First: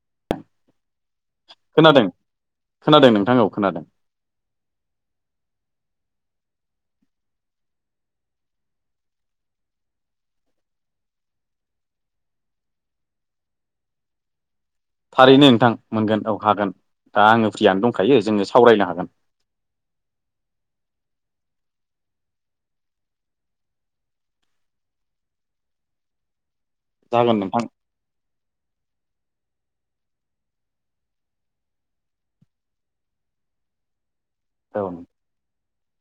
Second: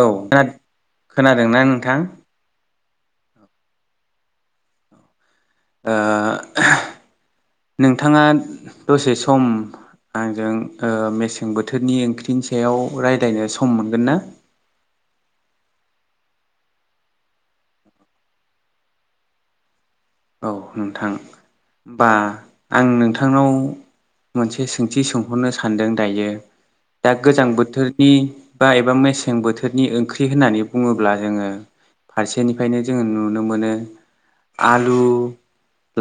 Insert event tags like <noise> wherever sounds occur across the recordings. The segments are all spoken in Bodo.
औ खोन खोनादोंना नोंथां? खोनादों खोनादों नोंथां औ खोनादों। नोंथाङा दसे सम आंजों मेसें बोथोरनि ओंख्रिनि सायाव रायज्लायनो सम मोनगोन ना? थारैनो नोंथां मोनगोन औ हागोन दा आङो फ्रियानो दंखायो जोङो सावरायनो हागोन। <inaudible> औ नोंथां बा आं नोंथांनाव मोनसे सोंथि सोंहरनो सानदों दायो। दा जागोन गोजां नोंथां बोथोरनि बा एबा मेसें मेसें बोथोरनि ओंख्रि होननानै बुङोब्ला जोङो फारसेनिफ्रायनो जोङो नुनो मोनो औ आलु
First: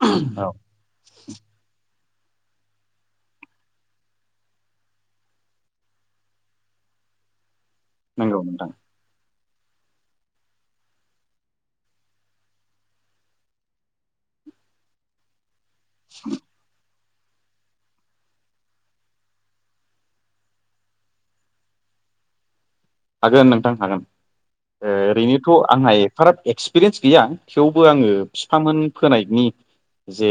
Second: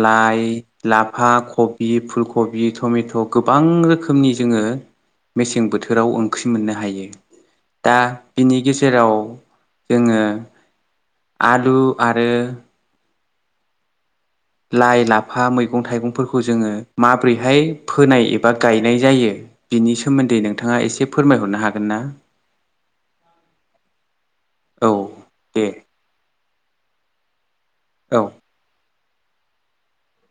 लाइ औ लाफा कबि फुल कबि टमेट' गोबां रोखोमनि जोङो मेसें बोथोराव ओंख्रि मोननो हायो दा नंगौ बिनि नोंथां गेजेराव जोङो आलु आरो लाइ लाफा मैगं थाइगंफोरखौ जोङो माबोरैहाय फोनाय एबा गायनाय जायो बिनि सोमोन्दै नोंथाङा एसे फोरमायहरनो हागोन ना? <inaudible> हागोन नोंथां हागोन औ ओरैनोथ' दे आंहा एफाराब एक्सपिरियेन्स गैया थेवबो आङो औ बिफामोन फोनायनि जे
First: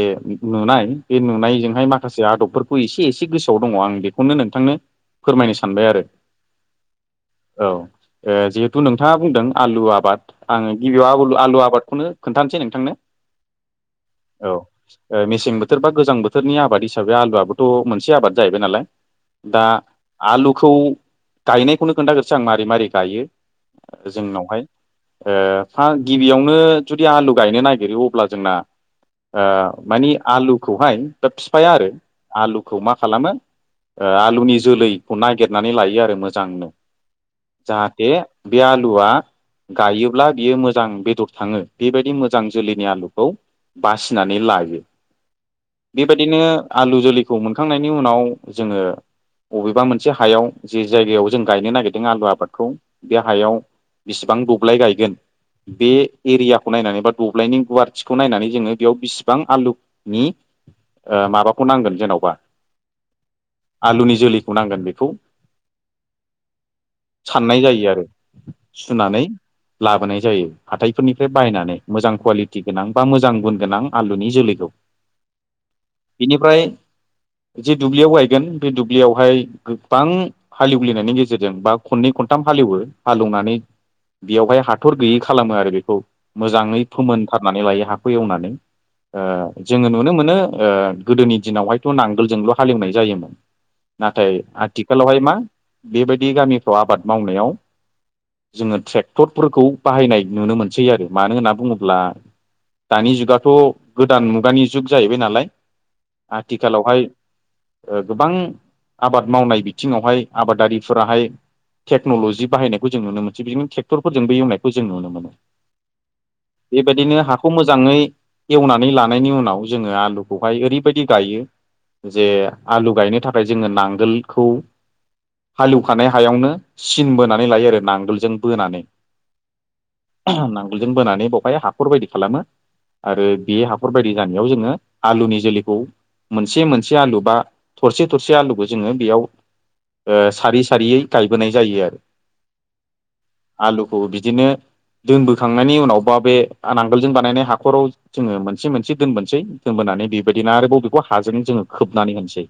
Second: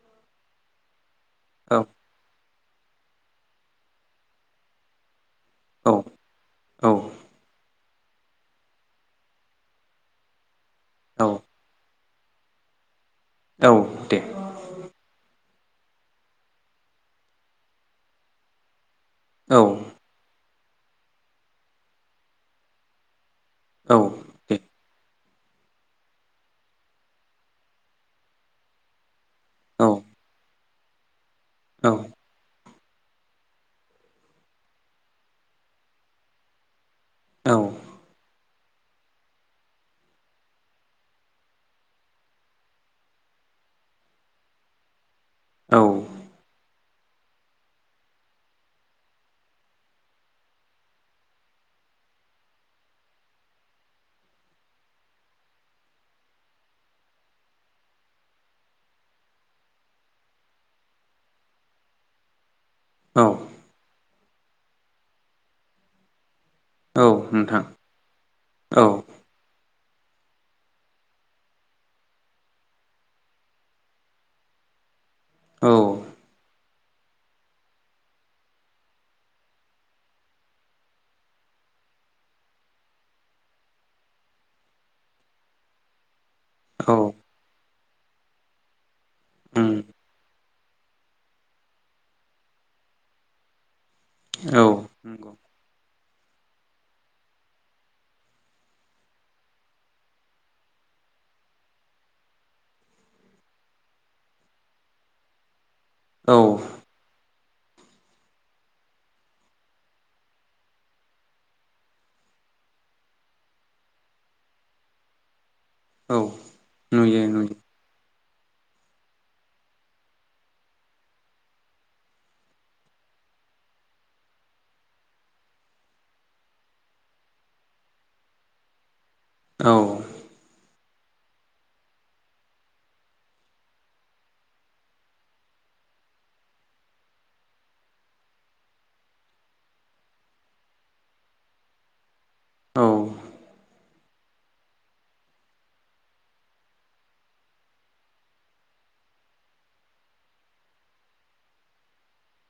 नुनाय बे औ नुनायजोंहाय माखासे आदबफोरखौ एसे एसे गोसोआव दङ आं बेखौनो नोंथांनो फोरमायनो सानबाय औ आरो। औ औ जिहेथु नोंथाङा बुंदों आलु आबाद आङो गिबियाव औ आलु आबादखौनो खोन्थानोसै नोंथांनो औ दे औ मेसिं थोर बा गोजां बोथोरनि आबाद हिसाबै आलुआबोथ' मोनसे आबाद जाहैबाय औ नालाया आ खौ गायनायखौनो खोन्थागोरोसै आं मारै मारै गायो औ दे जोंनावहाय गिबियावनो जुदि आलु गायनो नागिरो अब्ला जोंना ओ औ मानि आलुखौहाय दा बिफाया आरो औ आलु खौ मा खालामो ओ आलुनि जोलैखौ नागिरनानै लायो आरो मोजांनो। जाहाथे बे आलुवा गायोब्ला बियो मोजां बेदर थाङो बेबायदि मोजां जोलैनि आलुखौ बासिनानै लायो औ बेबायदिनो आलु जोलैखौ मोनखांनायनि उनाव जोङो बबेबा मोनसे हायाव जे जायगायाव जों गायनो नागिर दों आलु आबादखौ बे हायाव बिसिबां दब्लाय गायगोन बे एरियाखौ नायनानै बा दब्लायनि गुवारथिखौ नायनानै जोङो बेयाव बिसिबां आलु नि ओ माबाखौ नांगोन जेन'बा औ आलुनि जोलैखौ नांगोन बेखौ औ साननाय नोंथां जायो आरो औ सुनानै लाबोनाय जायो हाथायफोरनिफ्राय बायनानै मोजां कुवालिटि गोनां बा मोजां गुन गोनां आलुनि जोलैखौ औ बेनिफ्राय जे दुब्लियाव गायगोन बे दुब्लियावहाय गोबां हालेवलिनायनि गे जेरजों बा खननै खनथाम हालेवो हालौनानै बेयावहाय हाथर गैयै खालामो आरो बेखौ मोजाङै औ फोमोनथारनानै लायो हाखौ एवनानै ओ उम जोङो नुनो मोनो ओ गोदोनि दिनावहायथ' नांगोलजोंल' हालेवनाय जायोमोन। नाथाय औ आथिखालावहाय नंगौ मा बेबायदि गामिफ्राव आबाद मावनायाव जोङो ट्रेक्टरफोरखौ बाहायनाय नुनो मोनसै आरो मानो होनना बुङोब्ला दानि जुगाथ' गोदान मुगानि जुग जाहैबाय नालाय। औ आथिखालावहाय गोबां आबाद मावनाय बिथिङावहाय आबादारि फोराहाय टेक्न'लजि बाहायनायखौ जों नुनो मोनसै बिदिनो ट्रेक्टरफोरजोंबो एवनायखौ जों नुनो मोनो। औ नुयो बेबायदिनो हाखौ नुयो मोजाङै एवनानै लानायनि उनाव जोङो आलुखौहाय ओरैबायदि गायो जे आलु गायनो थाखाय जोङो नांगोलखौ हालौखानाय हायावनो सिन बोनानै लायो आरो नांगोलजों बोनानै औ नांगोलजों बोनानै बावहाय हाखर बायदि खालामो। आरो बे हाखर बायदि जानायाव जोङो आलुनि जोलैखौ मोनसे मोनसे आलु बा थरसे थरसे आलुखौ जोङो बेयाव ओ सारि सारियै गायबोनाय जायो आरो औ आलुखौ बिदिनो दोनबोखांनायनि उनाव बा बे नांगोलजों बानायनाय हाखराव जोङो मोनसे मोनसे दोनबोनसै दोनबो नानै बेबायदिनो आरोबाव बेखौ हाजों जोङो खोबनानै होनसै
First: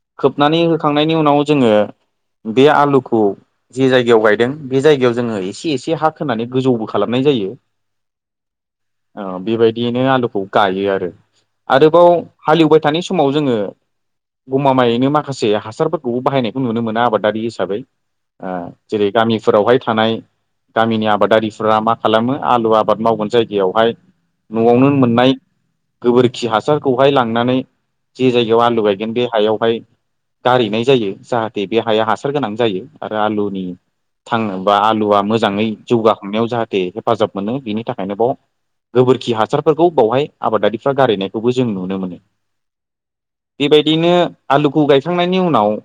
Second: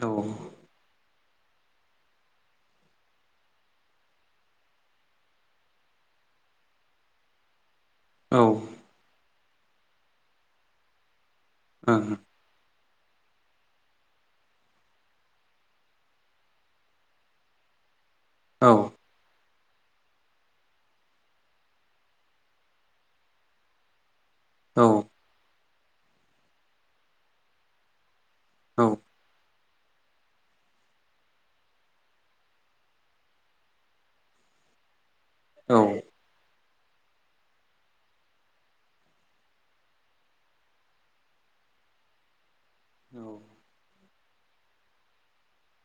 औ ओं खोबनानै होखांनायनि उनाव जोङो बे आलुखौ जे जायगायाव गायदों बे जायगायाव जोङो एसे एसे हा खोनानै गोजौबो खालामनाय जायो। औ आ बेबायदियैनो आलुखौ गायो आरो औ आरोबाव हालौबाय थानाय स समाव जोङो गमामायैनो माखासे हासारफोर खौ बाहायनायखौ नुनो मोना आबादारि हिसाबै औ जेरै गामिफोरावहाय थानाय गामिनि आबादारिफोरा मा खालामो आलु आबाद मावगोन जायगायावहाय औ न'आवनो मोननाय गोबोरखि हासारखौहाय लांनानै जे जायगायाव आलु औ गायगोन बे हायावहाय गारैनाय जायो जाहाथे बे हाया हासार गोनां जायो आरो आलुनि थांनोबा आलुवा मोजाङै जौगाखांनायाव जाहाथे हेफाजाब मोनो बेनि थाखायनो बाव गोबोरखि हासारफोरखौ बावहाय आबादारिफ्रा गारहैनायखौबो जों नुनो मोनो। बेबायदिनो आलुखौ गायखांनायनि उनाव ओ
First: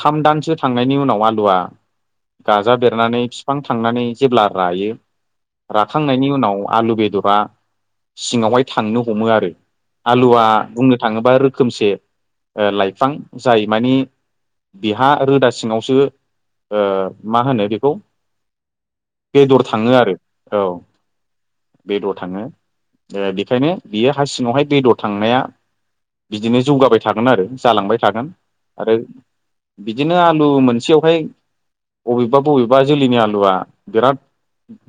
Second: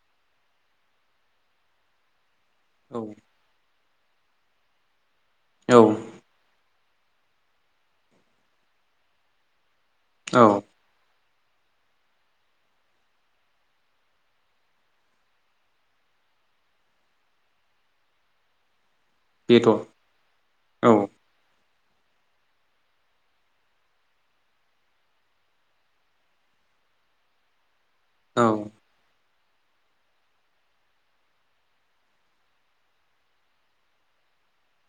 थाम दानसो थांनायनि उनाव आलुआ गाजा औ बेरनानै फिफां थांनानै जेब्ला रायो औ राखांनायनि उनाव आलु बेदरा सिङावहाय थांनो हमो आरो औ आलुआ बुंनो थाङोब्ला रोखोमसे ओ लाइफां जाय मानि बिहा रोदा सिङावसो ओ मा होनो बेखौ बेदर थाङो आरो औ बेदर थाङो दा बेखायनो बियो हा सिङावहाय बेदर थांनाया बिदिनो जौगाबाय थागोन आरो जालांबाय थागोन औ आरो बिदिनो आलु मोनसेयावहाय बबेबा बबेबा जोलैनि आलुआ बिराद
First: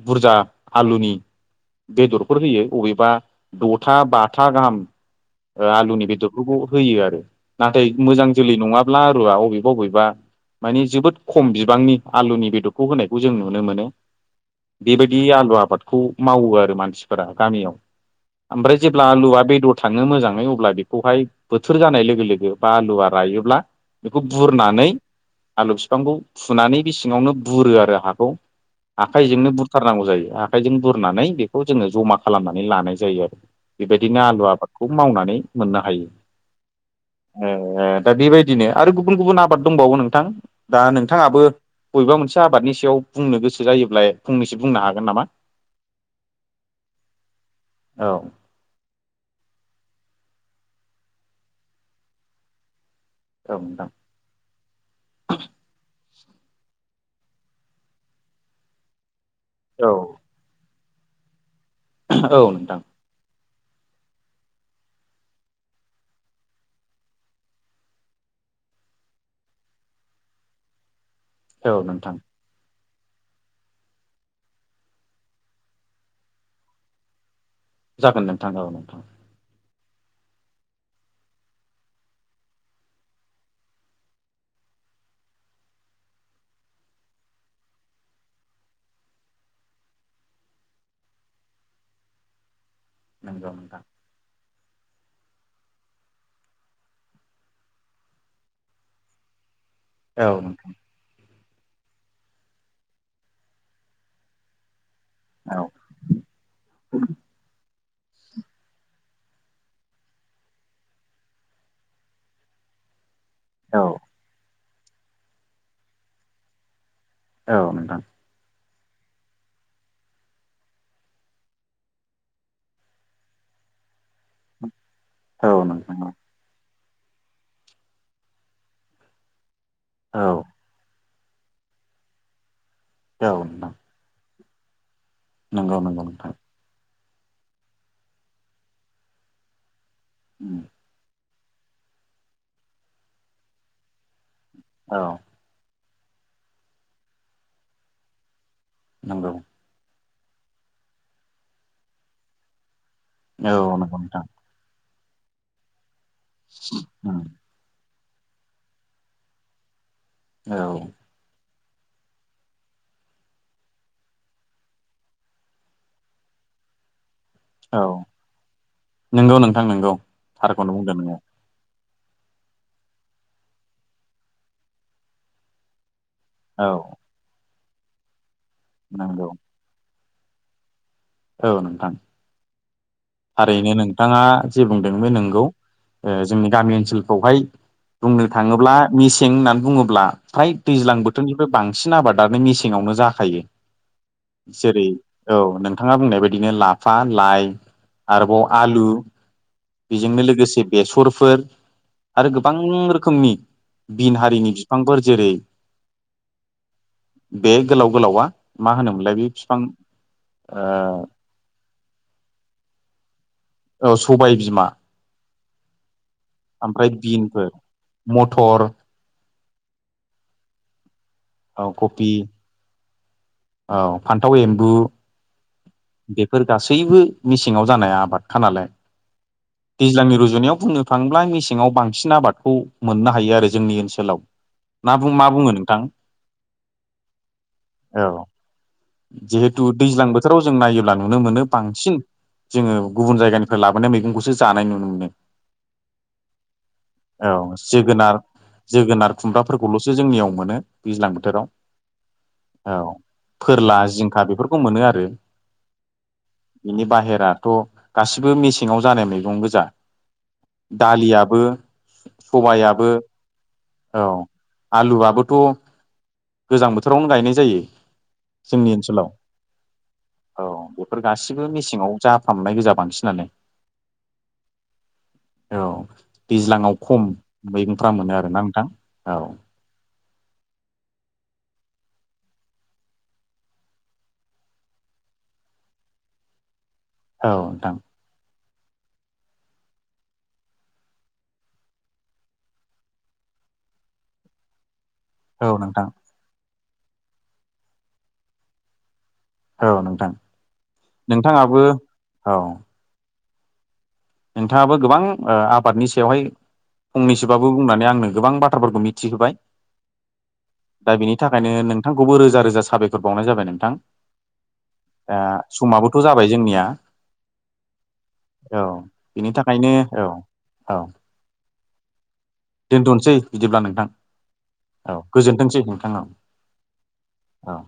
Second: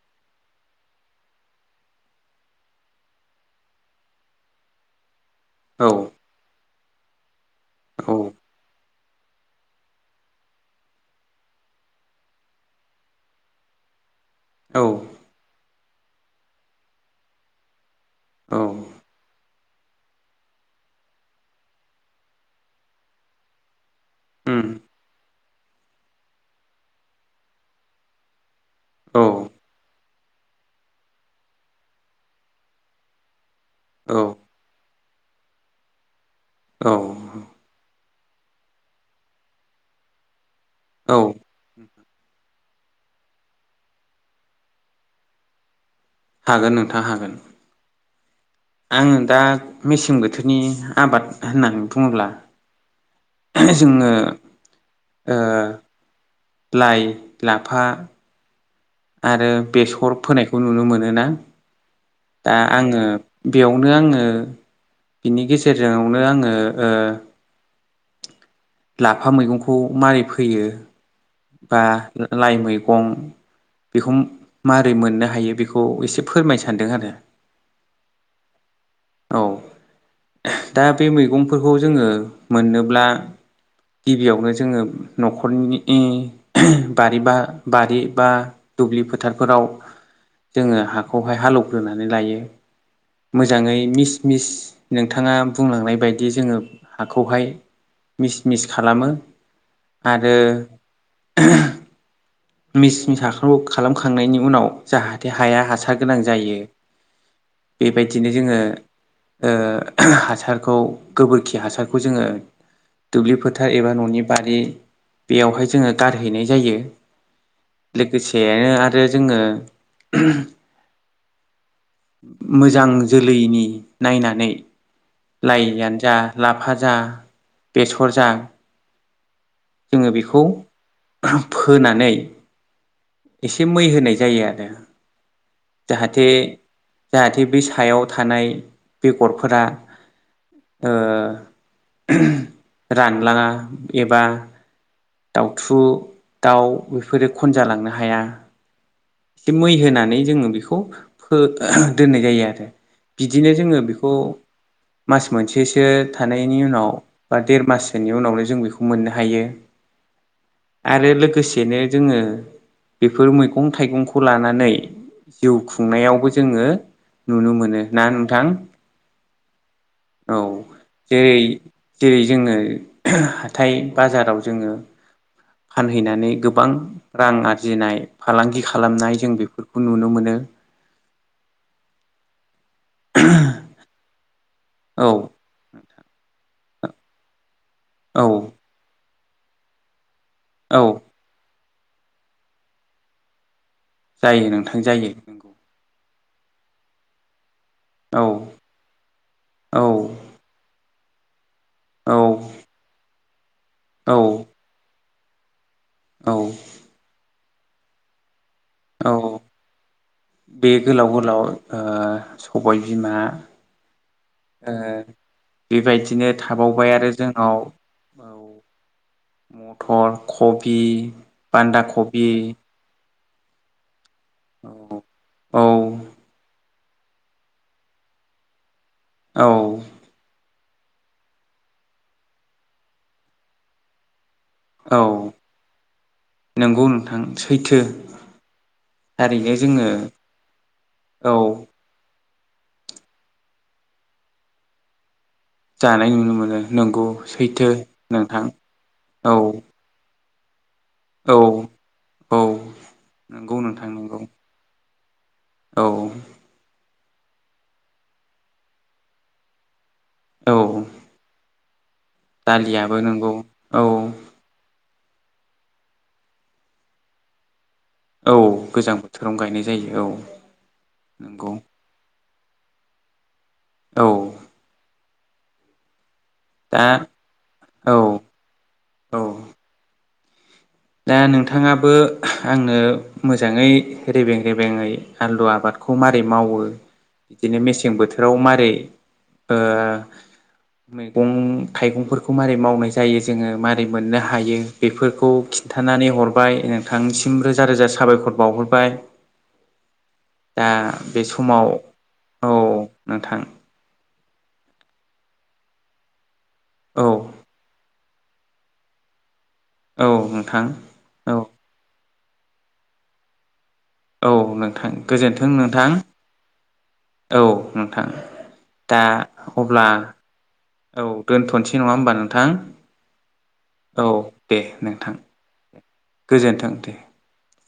बुरजा आलुनि बेदरफोर होयो अबेबा द'था बाथा गाहाम ओ औ आलुनि बेदरफोरखौ होयो आरो नाथाय औ मोजां जोलै नङाब्ला आरुआ अबेबा बबेबा मानि जोबोद खम बिबांनि आलुनि बेदरखौ होनायखौ जों नुनो मोनो बेबायदि आलु आबादखौ मावो आरो मानसिफोरा गामियाव औ आमफ्राय जेब्ला आलुवआ बेदर थाङो मोजाङै अब्ला बेखौहाय बोथोर जानाय लोगो लोगो बा आलुआ रायोब्ला बेखौ उम बुरनानै आलु फिफांखौ फुनानै बे सिङावनो बुरो आरो हाखौ औ आखाइजोंनो बुरथारनांगौ जायो आखाइजों बुरनानै बेखौ जोङो जमा खालामनानै लानाय जायो आरो बेबायदिनो आलु आबादखौ मावनानै मोननो हायो औ ओ दा बेबायदिनो आरो गुबुन गुबुन आबाद दंबावो नोंथां दा औ नोंथाङाबो बबेबा मोनसे आबादनि सायाव बुंनो गोसो जायोब्ला फंनैसो बुंनो हागोन नामा हागोन नोंथां हागोन औ आङो दा मेसें बोथोरनि आबाद होननानै बुङोब्ला औ नोंथां जोङो ओ लाइ लाफा आरो औ बेसर फोनायखौ नुनो मोनो ना औ दा नोंथां आङो बेयावनो आङो बिनि गेजेरजोंआवनो आङो ओ लाफा मैगंखौ मारै फोयो औ बा नोंथां लाइ मैगं बेखौ मारै मोननो हायो बेखौ एसे फोरमाय सानदों आरो जागोन नोंथां औ नोंथां औ दा बे मैगंफोरखौ जोङो मोननोब्ला गिबियावनो जोङो नखरनि बारि बा बारि बा दुब्लि फोथारफोराव जोङो हाखौहाय हालौवग्रोनानै लायो नंगौ मोजाङै नोंथां मिस मिस नोंथाङा बुंलांनाय बायदि जोङो हाखौहाय मिस मिस खालामो आरो औ नोंथां मिस मिस हाखौ खालामखांनायनि उनाव जाहाथे हाया औ हासार गोनां जायो बेबायदिनो जोङो ओ हासारखौ गोबोरखि हासारखौ जोङो दुब्लि फोथार औ एबा न'नि बारि बेयावहाय जोङो गारहैनाय जायो औ नोंथां लोगोसेनो आरो जोङो मोजां जोलैनि नायनानै औ नोंथां लाइयानो जा लाफा जा बेसर जा जोङो औ बेखौ औ फोनानै एसे नोंथां मै होनाय जायो आरो ए नंगौ नंगौ नोंथां जाहाथे बे सायाव थानाय बेगरफोरा ओ रानलाङा एबा औ दाउथु दाउ बेफोरो खनजालांनो हाया नंगौ एसे मै होनानै जोङो बेखौ दोननाय जायो आरो। बिदिनो औ नंगौ जोङो बेखौ नोंथां मास मोनसेसो थानायनि उनाव बा देर मास उनावनो जों बेखौ मोननो हायो औ आरो लोगोसे एसेनो जोङो बेफोर मैगं, मैगं-थाइगंखौ लानानै जिउ खुंनायावबो जोङो नुनो मोनो औ ना नोंथां? नंगौ नोंथां नंगौ औ थारखौनो बुंदों नोङो जेरै- जेरै जोङो हाथाय-बाजाराव जोङो फान हैनानै गोबां औ रां आरजिनाय फालांगि खालामनाय नंगौ जों बेफोरखौ नुनो मोनो। बिदिनो औ नोंथां थारैनो नोंथाङा जे बुंदों बे औ नंगौ, ओ जोंनि गामि ओनसोलखौहाय बुंनो औ थाङोब्ला मेसें होननानै बुङोब्ला फ्राय औ दैज्लां बोथोरनिफ्राय बांसिन आबादानो मेसेंङावनो जाखायो जायो नोंथां जेरै जायो औ नों नोंथां बुंनाय बादिनो लाफा लाइ औ आरोबाव आलु औ बेजोंनो लोगोसे बेसरफोर औ आरो गोबां रोखोमनि औ बिन हारिनि फिफांफोर जेरै औ बे गोलाव गोलावा मा औ होनोमोनलाय बे बिफां बे गोलाव ओ गोलाव ओ सबाय बिमा औ सबाय बिमा, ओ बेबायदिनो ओमफ्राय थाबावबाय आरो बिनफोर जोंनाव औ मथर मथर, खबि, औ बान्दा कफि खबि, औ फान्थाव एम्बु बेफोर गासै बो मेसेङाव जानाय आबादखा नालाय औ दैज्लांनि रुजुनायाव बुंनो थाङोब्ला मेसेङाव बांसिन आबादखौ मोननो हायो आरो जोंनि ओनसोलाव मा औ बुं मा बुङो नोंथां नंगौ नोंथां सैथो औ थारैनो जिहेथु जोङो दैज्लां बोथोराव जों नायोब्ला नुनो औ मोनो बांसिन जोङो गुबुन जायगानिफ्राय लाबोनाय मैगंखौसो जानाय नुनो मोनो। जानाय नुनो मोनो नंगौ औ सैथो जोगोनार नोंथां जोगोनार, औ खुमब्राफोरखौल'सो जोंनियाव मोनो दैज्लां औ बोथोराव औ नंगौ फोरला नोंथां नंगौ जिंखा बेफोरखौ मोनो आरो औ नि बाहेराथ' गासिबो मेसेङाव जानाय मैगं गोजा औ दालियाबो सबायाबो दालियाबो नंगौ औ आलुआबोथ' गोजां बोथोरावनो गायनाय जायो। औ जोंनि गोजां ओनसोलाव बोथोराव गायनाय जायो औ बेफोर गासिबो नंगौ मेसेङाव जा फ्रामनाय गोजा बांसिनानो औ औ दैज्लाङाव दा खम मैगंफ्रा औ मोनो आरोना नोंथां औ दा नोंथाङाबो आंनो मोजाङै रेबें रेबेङै आलु आबाद खौ माबारै मावो औ बिदिनो नोंथां मेसें बोथोराव माबारै मैगं थाइगंफोरखौ मारै मावनाय जायो जोङो मारै मोननो हायो बेफोरखौ औ नोंथां खिन्थानानै हरबाय नोंथांनिसिम रोजा रोजा साबायखर बावहरबाय औ नोंथां दा बे नोंथाङाबो समाव औ औ नोंथां नोंथाङाबो गोबां आबादनि सायावहाय औ फंनैसोबाबो बुंनानै आंनो गोबां बाथ्राफोरखौ मिथिहोबाय, औ नोंथां दा बेनि औ थाखायनो नोंथांखौबो रो जा रोजा साबायखर बावनाय जाबाय नोंथां। औ नोंथां दा गोजोन्थों नोंथां समाबोथ' जाबाय जोंनिया औ नोंथां औ दा बिनि थाखायनो अब्ला औ औ दोनथ'नो सै नङा होनबा नों दोनथनोसै बिदिब्ला नोंथां दे औ नोंथां गोजोनथोंसै नोंथां औ गोजोन्थों दे। औ